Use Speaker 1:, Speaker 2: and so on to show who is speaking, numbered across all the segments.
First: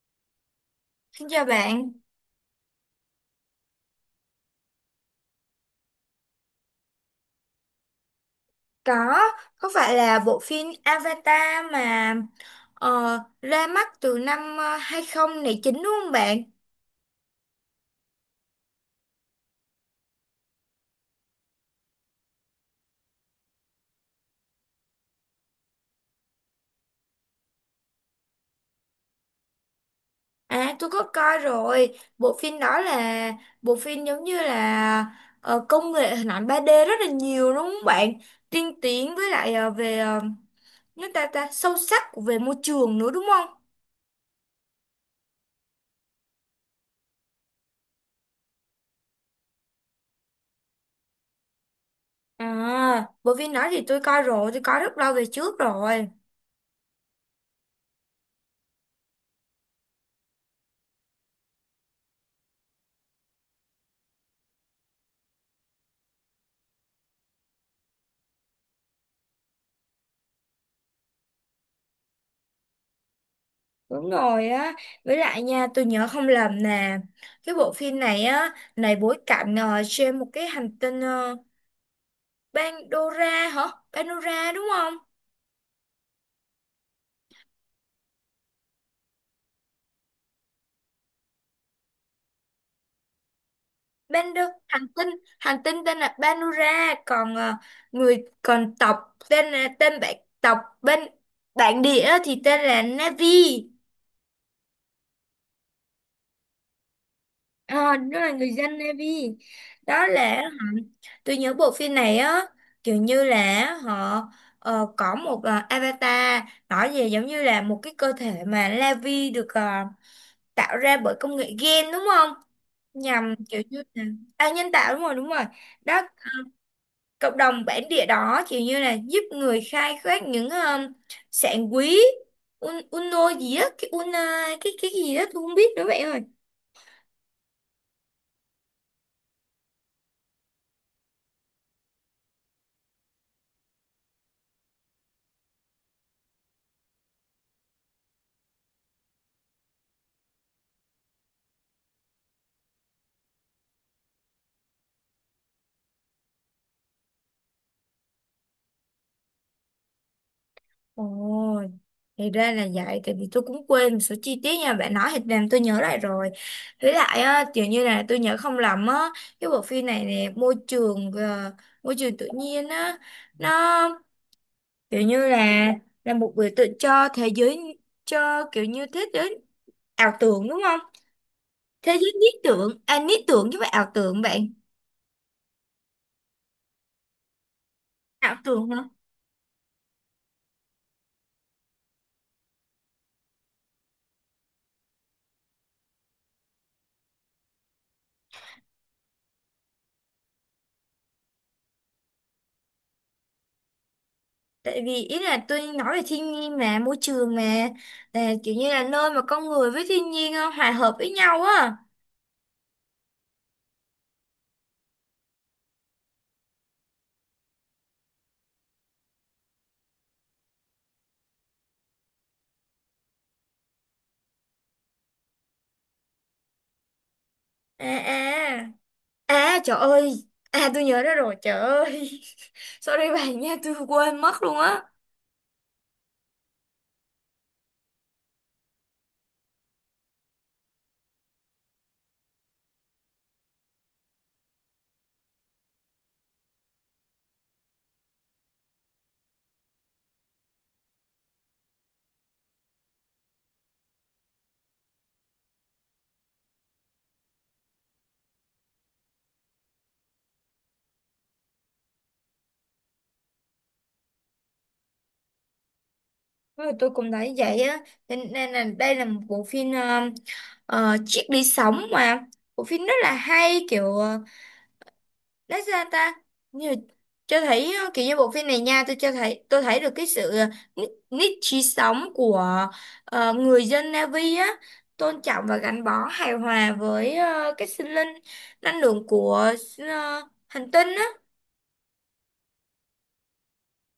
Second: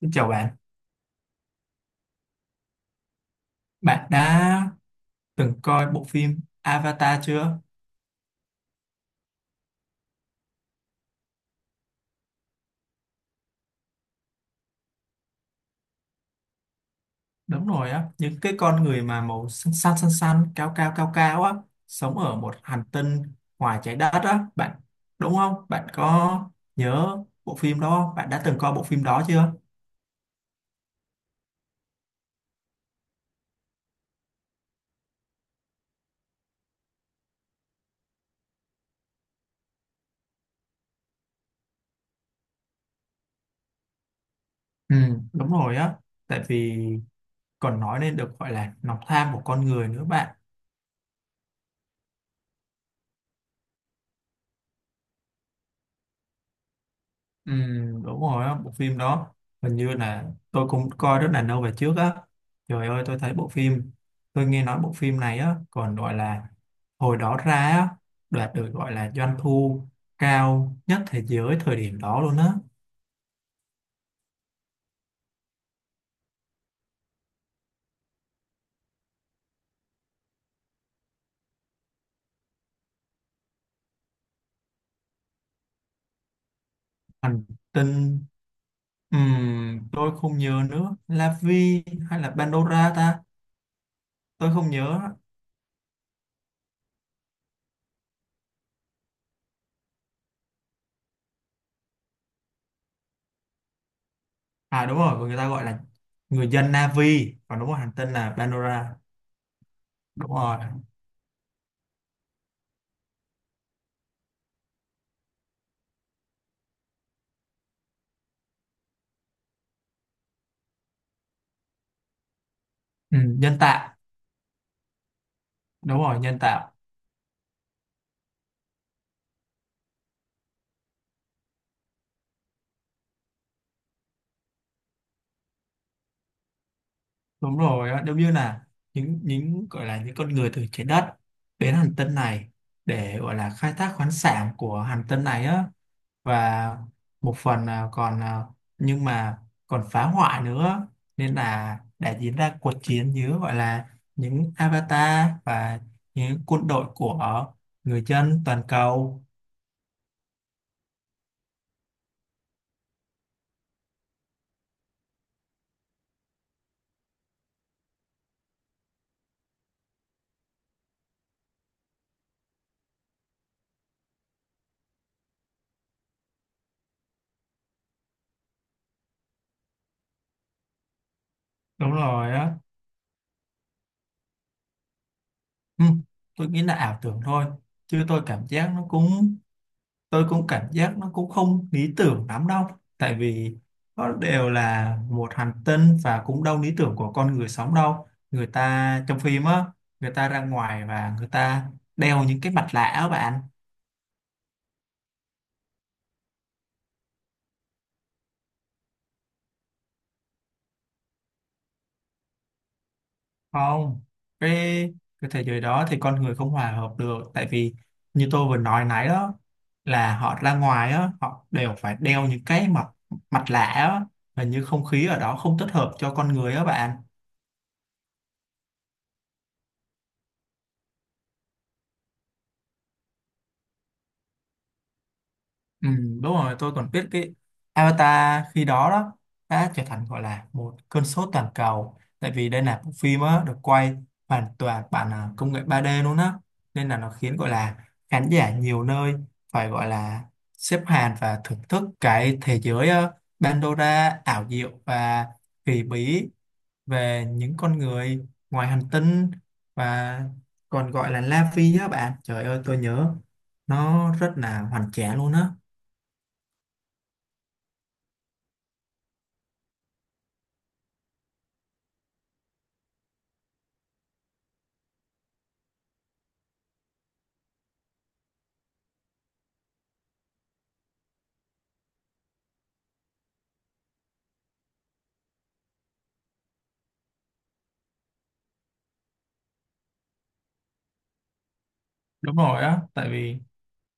Speaker 1: Xin chào bạn,
Speaker 2: Xin chào bạn.
Speaker 1: bạn đã từng coi bộ phim Avatar chưa?
Speaker 2: Có, có phải là bộ phim Avatar mà ờ, ra mắt từ năm 2009 đúng không bạn?
Speaker 1: Đúng rồi á, những cái con người mà màu xanh xanh, cao cao á, sống ở một hành tinh ngoài trái đất á, bạn đúng không? Bạn có nhớ bộ phim đó không? Bạn đã từng coi bộ phim đó chưa?
Speaker 2: À, tôi có coi rồi. Bộ phim đó là bộ phim giống như là công nghệ hình ảnh 3D rất là nhiều đúng không bạn? Tiên tiến với lại về nước ta ta sâu sắc về môi trường nữa đúng không?
Speaker 1: Ừ, đúng rồi á, tại vì còn nói nên được gọi là lòng tham của con người nữa bạn.
Speaker 2: À, bộ phim đó thì tôi coi rồi, tôi coi rất lâu về trước rồi.
Speaker 1: Ừ, đúng rồi á, bộ phim đó hình như là tôi cũng coi rất là lâu về trước á. Trời ơi, tôi thấy bộ phim, tôi nghe nói bộ phim này á còn gọi là hồi đó ra á, đạt được gọi là doanh thu cao nhất thế giới thời điểm đó luôn á.
Speaker 2: Đúng rồi á, với lại nha, tôi nhớ không lầm nè, cái bộ phim này á, này bối cảnh trên một cái hành tinh Pandora hả? Pandora đúng không?
Speaker 1: Hành tinh tôi không nhớ nữa, La Vi hay là Pandora ta,
Speaker 2: Pando,
Speaker 1: tôi không
Speaker 2: hành
Speaker 1: nhớ.
Speaker 2: tinh, hành tinh tên là Pandora, còn người còn tộc tên là tên bạn tộc bên bản địa thì tên là Navi.
Speaker 1: À đúng rồi, người ta gọi là người dân Navi, còn đúng rồi, hành
Speaker 2: Ờ,
Speaker 1: tinh
Speaker 2: đó là
Speaker 1: là
Speaker 2: người dân
Speaker 1: Pandora.
Speaker 2: Navy, đó là
Speaker 1: Đúng
Speaker 2: hả?
Speaker 1: rồi.
Speaker 2: Tôi nhớ bộ phim này á, kiểu như là họ có một avatar, nói về giống như là một cái cơ thể mà Navy được tạo ra bởi công nghệ gen đúng không,
Speaker 1: Ừ,
Speaker 2: nhằm
Speaker 1: nhân
Speaker 2: kiểu như
Speaker 1: tạo.
Speaker 2: là à, nhân tạo, đúng rồi, đúng rồi
Speaker 1: Đúng
Speaker 2: đó.
Speaker 1: rồi, nhân tạo.
Speaker 2: Cộng đồng bản địa đó kiểu như là giúp người khai thác những sản quý, uno gì á, cái una, cái gì đó tôi không biết nữa bạn ơi.
Speaker 1: Đúng rồi á, giống như là những gọi là những con người từ trái đất đến hành tinh này để gọi là khai thác khoáng sản của hành tinh này á, và một phần là còn nhưng mà còn phá hoại nữa, nên là đã diễn ra cuộc chiến giữa gọi là những avatar và những quân đội của người dân toàn cầu.
Speaker 2: Ồ, thì ra là vậy, tại vì tôi cũng quên một số chi tiết nha, bạn nói thì làm tôi nhớ lại rồi. Với lại á, kiểu như là tôi nhớ không lầm á, cái bộ phim này nè, môi trường tự nhiên á, nó kiểu như là một biểu tượng cho thế giới, cho kiểu như thế giới ảo tưởng đúng không? Thế
Speaker 1: Đúng
Speaker 2: giới
Speaker 1: rồi
Speaker 2: lý
Speaker 1: á.
Speaker 2: tưởng, à lý tưởng chứ phải ảo tưởng bạn.
Speaker 1: Ừ, tôi nghĩ là ảo tưởng thôi, chứ tôi
Speaker 2: Ảo
Speaker 1: cảm giác
Speaker 2: tưởng,
Speaker 1: nó cũng tôi cũng cảm giác nó cũng không lý tưởng lắm đâu, tại vì nó đều là một hành tinh và cũng đâu lý tưởng của con người sống đâu, người ta trong phim á, người ta ra ngoài và người ta đeo những cái mặt nạ á bạn.
Speaker 2: tại vì ý là tôi nói về thiên nhiên mà môi trường mà là kiểu như là nơi mà con người với thiên nhiên hòa hợp với nhau á.
Speaker 1: Không, cái cái thế giới đó thì con người không hòa hợp được, tại vì như tôi vừa nói nãy đó, là họ ra ngoài á, họ đều phải đeo những cái mặt mặt nạ á, hình như không khí ở đó không thích hợp cho con người á bạn.
Speaker 2: À à à trời ơi, à tôi nhớ ra rồi, trời ơi. Sorry bạn nha, tôi quên mất luôn á.
Speaker 1: Ừ, đúng rồi, tôi còn biết cái Avatar khi đó đó đã trở thành gọi là một cơn sốt toàn cầu, tại vì đây là bộ phim á, được quay hoàn toàn bằng công nghệ 3D luôn á, nên là nó khiến gọi là khán giả nhiều nơi phải gọi là xếp hàng và thưởng thức cái thế giới Pandora ảo diệu và kỳ bí về những con người ngoài hành tinh, và còn gọi là La Phi á bạn. Trời ơi, tôi nhớ nó rất là hoành tráng luôn á.
Speaker 2: Rồi tôi cũng thấy vậy á. Cho nên là đây là một bộ phim chiếc đi sống mà bộ phim rất là hay kiểu à, lấy ra ta như, cho thấy kiểu như bộ phim này nha, tôi cho thấy tôi thấy được cái sự nít nít trí sống của người dân Navi á, tôn trọng và gắn bó hài hòa với cái sinh linh năng lượng của ờ, hành tinh á.
Speaker 1: Đúng rồi á, tại vì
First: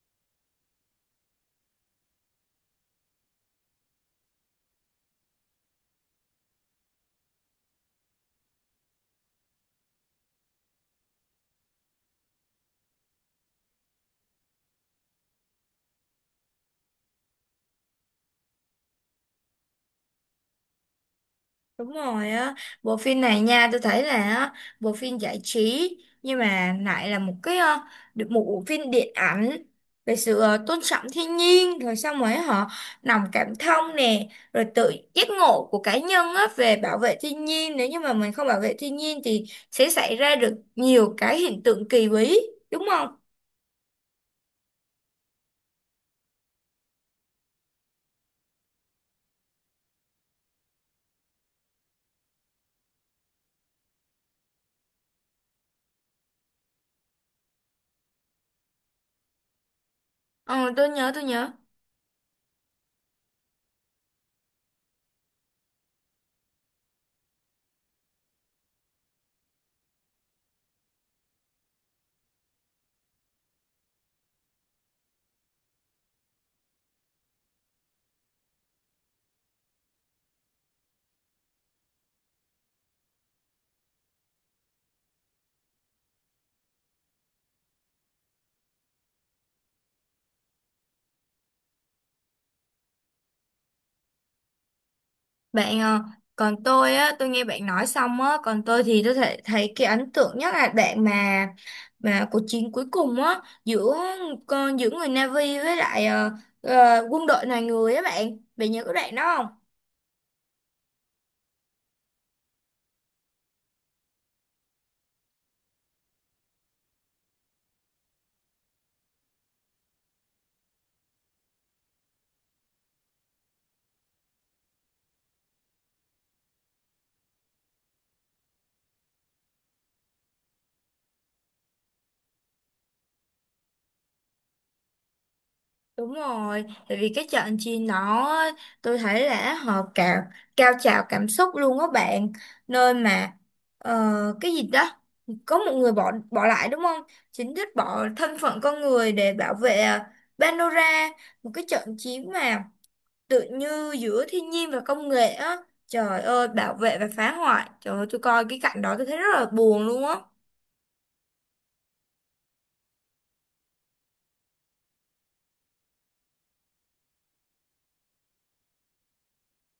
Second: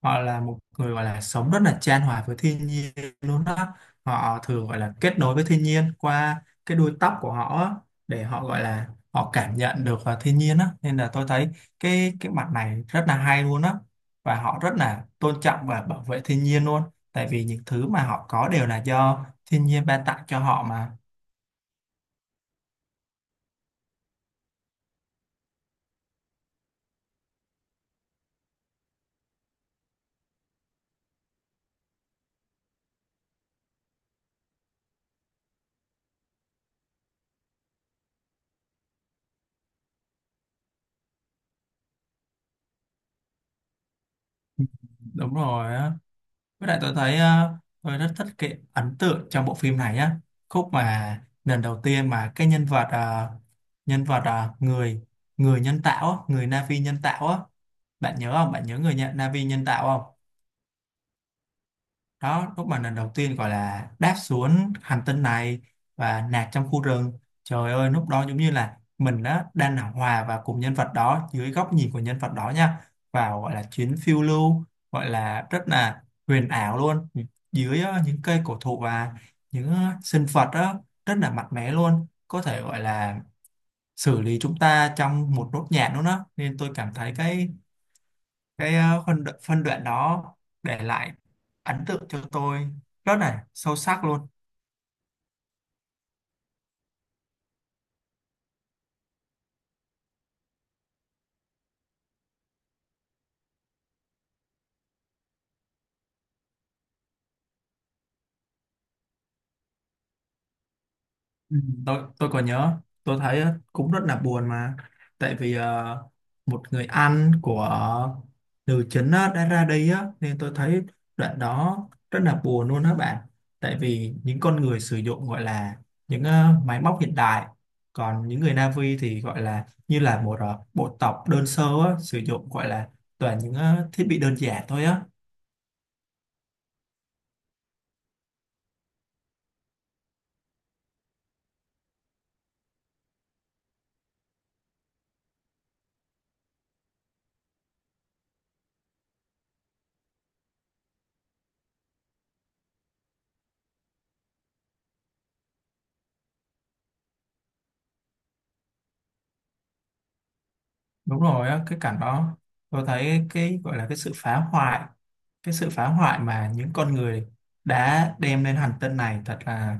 Speaker 1: họ là một người gọi là sống rất là chan hòa với thiên nhiên luôn đó, họ thường gọi là kết nối với thiên nhiên qua cái đuôi tóc của họ á, để họ gọi là họ cảm nhận được thiên nhiên á, nên là tôi thấy cái mặt này rất là hay luôn á, và họ rất là tôn trọng và bảo vệ thiên nhiên luôn, tại vì những thứ mà họ có đều là do thiên nhiên ban tặng cho họ mà.
Speaker 2: Đúng rồi á, bộ phim này nha, tôi thấy là á, bộ phim giải trí nhưng mà lại là một cái được một bộ phim điện ảnh về sự tôn trọng thiên nhiên, rồi xong rồi họ lòng cảm thông nè, rồi tự giác ngộ của cá nhân á về bảo vệ thiên nhiên, nếu như mà mình không bảo vệ thiên nhiên thì sẽ xảy ra được nhiều cái hiện tượng kỳ bí đúng không?
Speaker 1: Đúng rồi á. Với lại tôi thấy tôi rất thích cái ấn tượng trong bộ phim này á, khúc mà lần đầu tiên mà cái nhân vật nhân vật người người nhân tạo á, người Na'vi nhân tạo á, bạn nhớ không, bạn nhớ người nhận Na'vi nhân tạo không?
Speaker 2: Ờ, tôi nhớ, tôi nhớ.
Speaker 1: Đó lúc mà lần đầu tiên gọi là đáp xuống hành tinh này và nạt trong khu rừng, trời ơi lúc đó giống như là mình đó đang là hòa vào cùng nhân vật đó dưới góc nhìn của nhân vật đó nha, vào gọi là chuyến phiêu lưu gọi là rất là huyền ảo luôn, dưới những cây cổ thụ và những sinh vật đó rất là mạnh mẽ luôn, có thể gọi là xử lý chúng ta trong một nốt nhạc luôn đó, nên tôi cảm thấy cái phân đoạn đó để lại ấn tượng cho tôi rất là sâu sắc luôn.
Speaker 2: Bạn ờ, Còn tôi á, tôi nghe bạn nói xong á, còn tôi thì tôi thấy cái ấn tượng nhất là đoạn mà cuộc chiến cuối cùng á giữa giữa người Navy với lại quân đội loài người á bạn. Bạn nhớ cái đoạn đó không?
Speaker 1: Ừ. Tôi còn nhớ, tôi thấy cũng rất là buồn mà, tại vì một người anh của nữ chính á, đã ra đi á, nên tôi thấy đoạn đó rất là buồn luôn á bạn, tại vì những con người sử dụng gọi là những máy móc hiện đại, còn những người Na'vi thì gọi là như là một bộ tộc đơn sơ á, sử dụng gọi là toàn những thiết bị đơn giản thôi á.
Speaker 2: Đúng rồi, tại vì cái trận chia nó, tôi thấy là họ cao cao trào cảm xúc luôn á bạn, nơi mà cái gì đó có một người bỏ bỏ lại đúng không? Chính thức bỏ thân phận con người để bảo vệ Pandora, một cái trận chiến mà tự như giữa thiên nhiên và công nghệ á. Trời ơi, bảo vệ và phá hoại. Trời ơi, tôi coi cái cảnh đó tôi thấy rất là buồn luôn á.
Speaker 1: Đúng rồi á, cái cảnh đó tôi thấy cái gọi là cái sự phá hoại, cái sự phá hoại mà những con người đã đem lên hành tinh này thật là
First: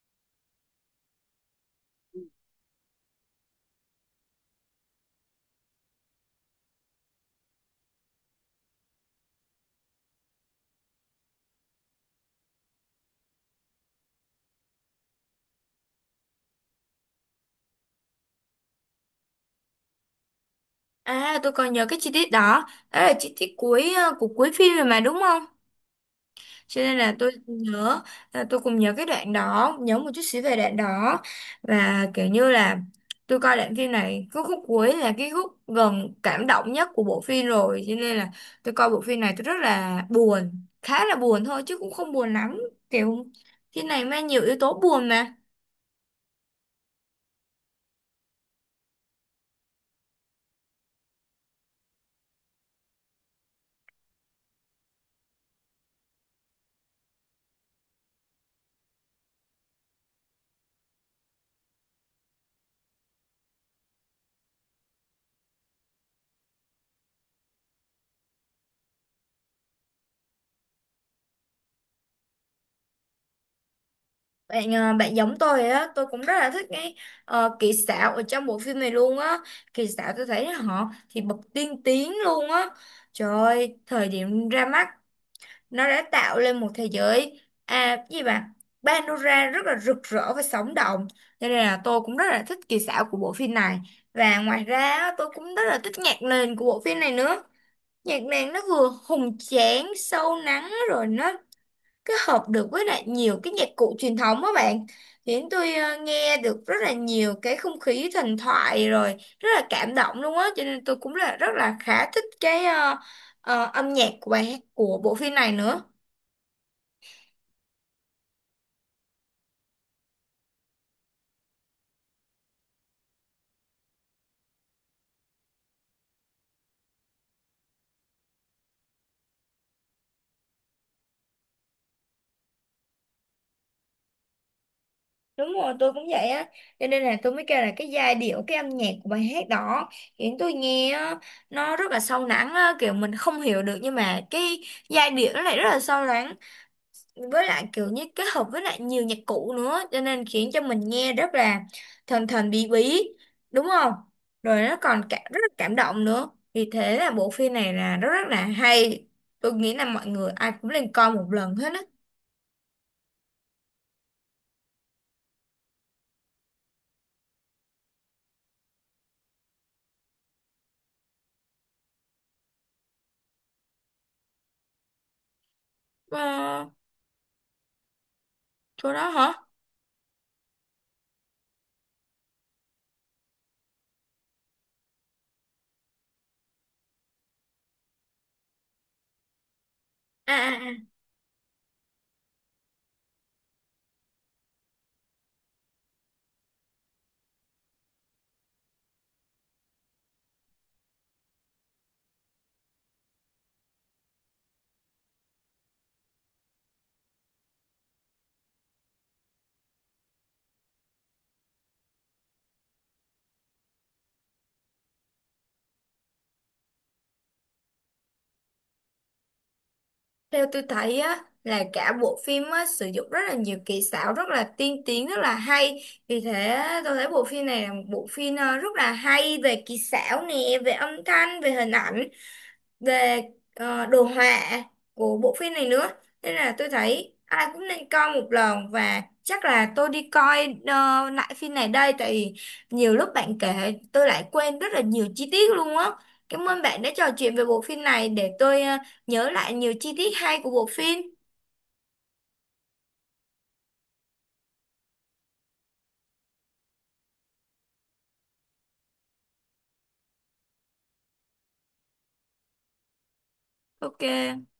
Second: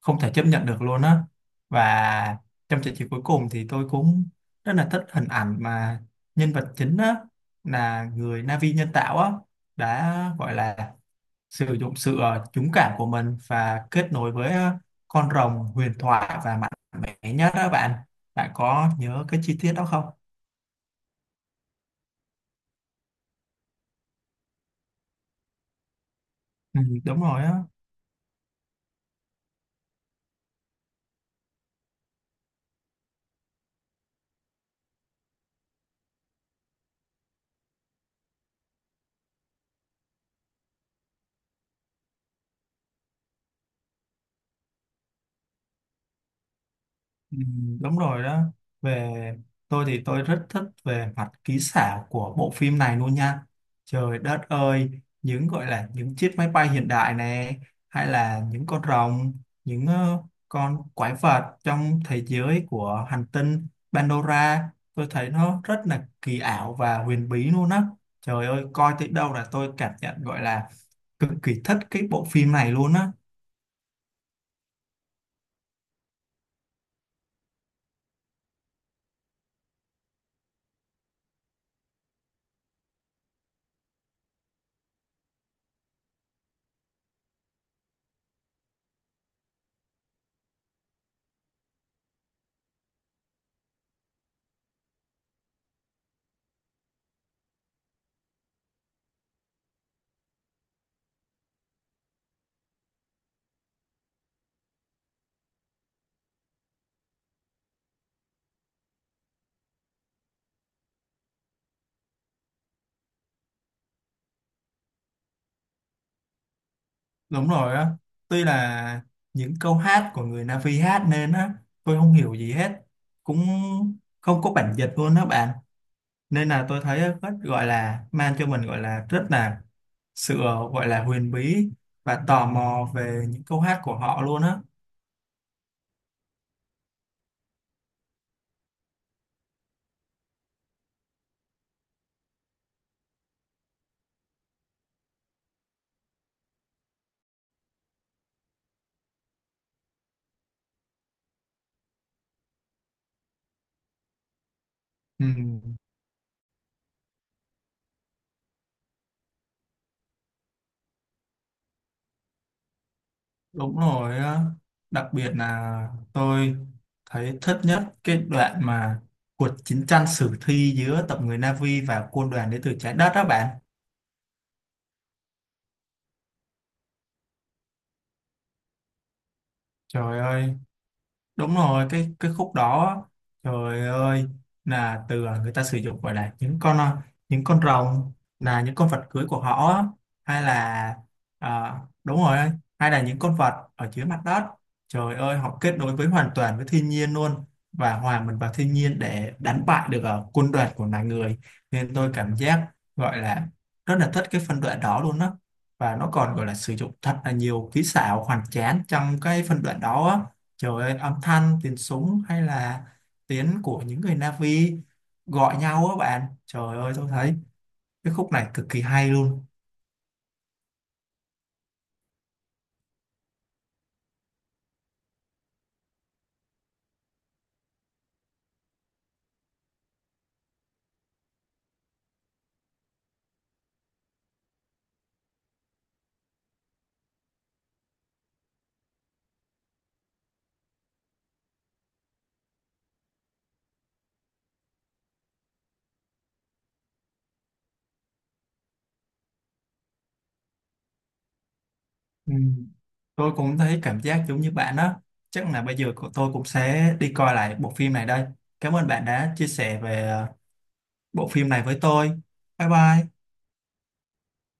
Speaker 1: không thể chấp nhận được luôn á, và trong trận chiến cuối cùng thì tôi cũng rất là thích hình ảnh mà nhân vật chính á là người Na'vi nhân tạo á đã gọi là sử dụng sự dũng cảm của mình và kết nối với con rồng huyền thoại và mạnh mẽ nhất đó bạn, bạn có nhớ cái chi tiết đó không?
Speaker 2: À, tôi còn nhớ cái chi tiết đó, đó là chi tiết cuối của cuối phim rồi mà đúng không? Cho
Speaker 1: Ừ,
Speaker 2: nên là
Speaker 1: đúng
Speaker 2: tôi
Speaker 1: rồi á.
Speaker 2: nhớ, là tôi cũng nhớ cái đoạn đó, nhớ một chút xíu về đoạn đó. Và kiểu như là tôi coi đoạn phim này, cái khúc cuối là cái khúc gần cảm động nhất của bộ phim rồi, cho nên là tôi coi bộ phim này tôi rất là buồn, khá là buồn thôi chứ cũng không buồn lắm, kiểu phim này mang nhiều yếu tố buồn mà.
Speaker 1: Ừ, đúng rồi đó. Về tôi thì tôi rất thích về mặt kỹ xảo của bộ phim này luôn nha, trời đất ơi, những gọi là những chiếc máy bay hiện đại này, hay là những con rồng, những con quái vật trong thế giới của hành tinh Pandora, tôi thấy nó rất là kỳ ảo và huyền bí luôn á, trời ơi coi tới đâu là tôi cảm nhận gọi là cực kỳ thích cái bộ phim này luôn á.
Speaker 2: Bạn giống tôi rồi á, tôi cũng rất là thích cái kỹ xảo ở trong bộ phim này luôn á. Kỹ xảo tôi thấy họ thì bậc tiên tiến luôn á. Trời ơi, thời điểm ra mắt nó đã tạo lên một thế giới à, cái gì mà panorama rất là rực rỡ và sống động, cho nên là tôi cũng rất là thích kỹ xảo của bộ phim này. Và ngoài ra á, tôi cũng rất là thích nhạc nền của bộ phim này nữa. Nhạc nền nó vừa hùng tráng sâu lắng, rồi nó kết hợp được với lại nhiều cái nhạc cụ truyền thống á bạn, khiến tôi nghe được rất là nhiều cái không khí thần thoại, rồi rất là cảm động luôn á. Cho nên tôi cũng là rất là khá thích cái âm nhạc của bài hát của bộ phim này nữa.
Speaker 1: Đúng rồi á, tuy là những câu hát của người Na'vi hát nên á, tôi không hiểu gì hết, cũng không có bản dịch luôn đó bạn. Nên là tôi thấy rất gọi là mang cho mình gọi là rất là sự gọi là huyền bí và tò mò về những câu hát của họ luôn á.
Speaker 2: Đúng rồi, tôi cũng vậy á. Cho nên là tôi mới kêu là cái giai điệu, cái âm nhạc của bài hát đó khiến tôi nghe á, nó rất là sâu lắng á, kiểu mình không hiểu được nhưng mà cái giai điệu nó lại rất là sâu lắng. Với lại kiểu như kết hợp với lại nhiều nhạc cụ nữa, cho nên khiến cho mình nghe rất là thần thần bí bí, đúng không? Rồi nó còn cả,
Speaker 1: Ừ,
Speaker 2: rất là cảm động nữa. Vì thế là bộ phim này là rất rất là hay. Tôi nghĩ là mọi người ai cũng nên coi một lần hết á.
Speaker 1: đúng rồi á, đặc biệt là tôi thấy thích nhất cái đoạn mà cuộc chiến tranh sử thi giữa tộc người Na'vi và quân đoàn đến từ trái đất đó bạn.
Speaker 2: Ờ, chỗ đó hả?
Speaker 1: Trời ơi, đúng rồi cái khúc đó, trời ơi là từ người ta sử dụng gọi là những con những con rồng là những con vật cưới của họ á,
Speaker 2: À,
Speaker 1: hay
Speaker 2: à, à.
Speaker 1: là à, đúng rồi, hay là những con vật ở dưới mặt đất, trời ơi họ kết nối với hoàn toàn với thiên nhiên luôn và hòa mình vào thiên nhiên để đánh bại được quân đoàn của loài người, nên tôi cảm giác gọi là rất là thích cái phân đoạn đó luôn á, và nó còn gọi là sử dụng thật là nhiều kỹ xảo hoàn tráng trong cái phân đoạn đó á. Trời ơi, âm thanh, tiếng súng hay là tiếng của những người Na'vi gọi nhau á bạn. Trời ơi, tôi thấy cái khúc này cực kỳ hay luôn.
Speaker 2: Theo tôi thấy á, là cả bộ phim á, sử dụng rất là nhiều kỹ xảo rất là tiên tiến rất là hay, vì thế tôi thấy bộ phim này là một bộ phim rất là hay về kỹ xảo nè, về âm thanh, về hình ảnh, về đồ họa của bộ phim này nữa. Nên là tôi thấy ai cũng nên coi một lần, và chắc là tôi đi coi lại phim này đây, tại vì nhiều lúc bạn kể tôi lại quên rất là nhiều chi tiết luôn á. Cảm ơn bạn đã trò chuyện về bộ phim này để tôi nhớ lại nhiều chi tiết hay của bộ phim.
Speaker 1: Ừ. Tôi cũng thấy cảm giác giống như bạn đó. Chắc là bây giờ của tôi cũng sẽ đi coi lại bộ phim này đây. Cảm ơn bạn đã chia sẻ về bộ phim này với tôi. Bye bye.
Speaker 2: Ok.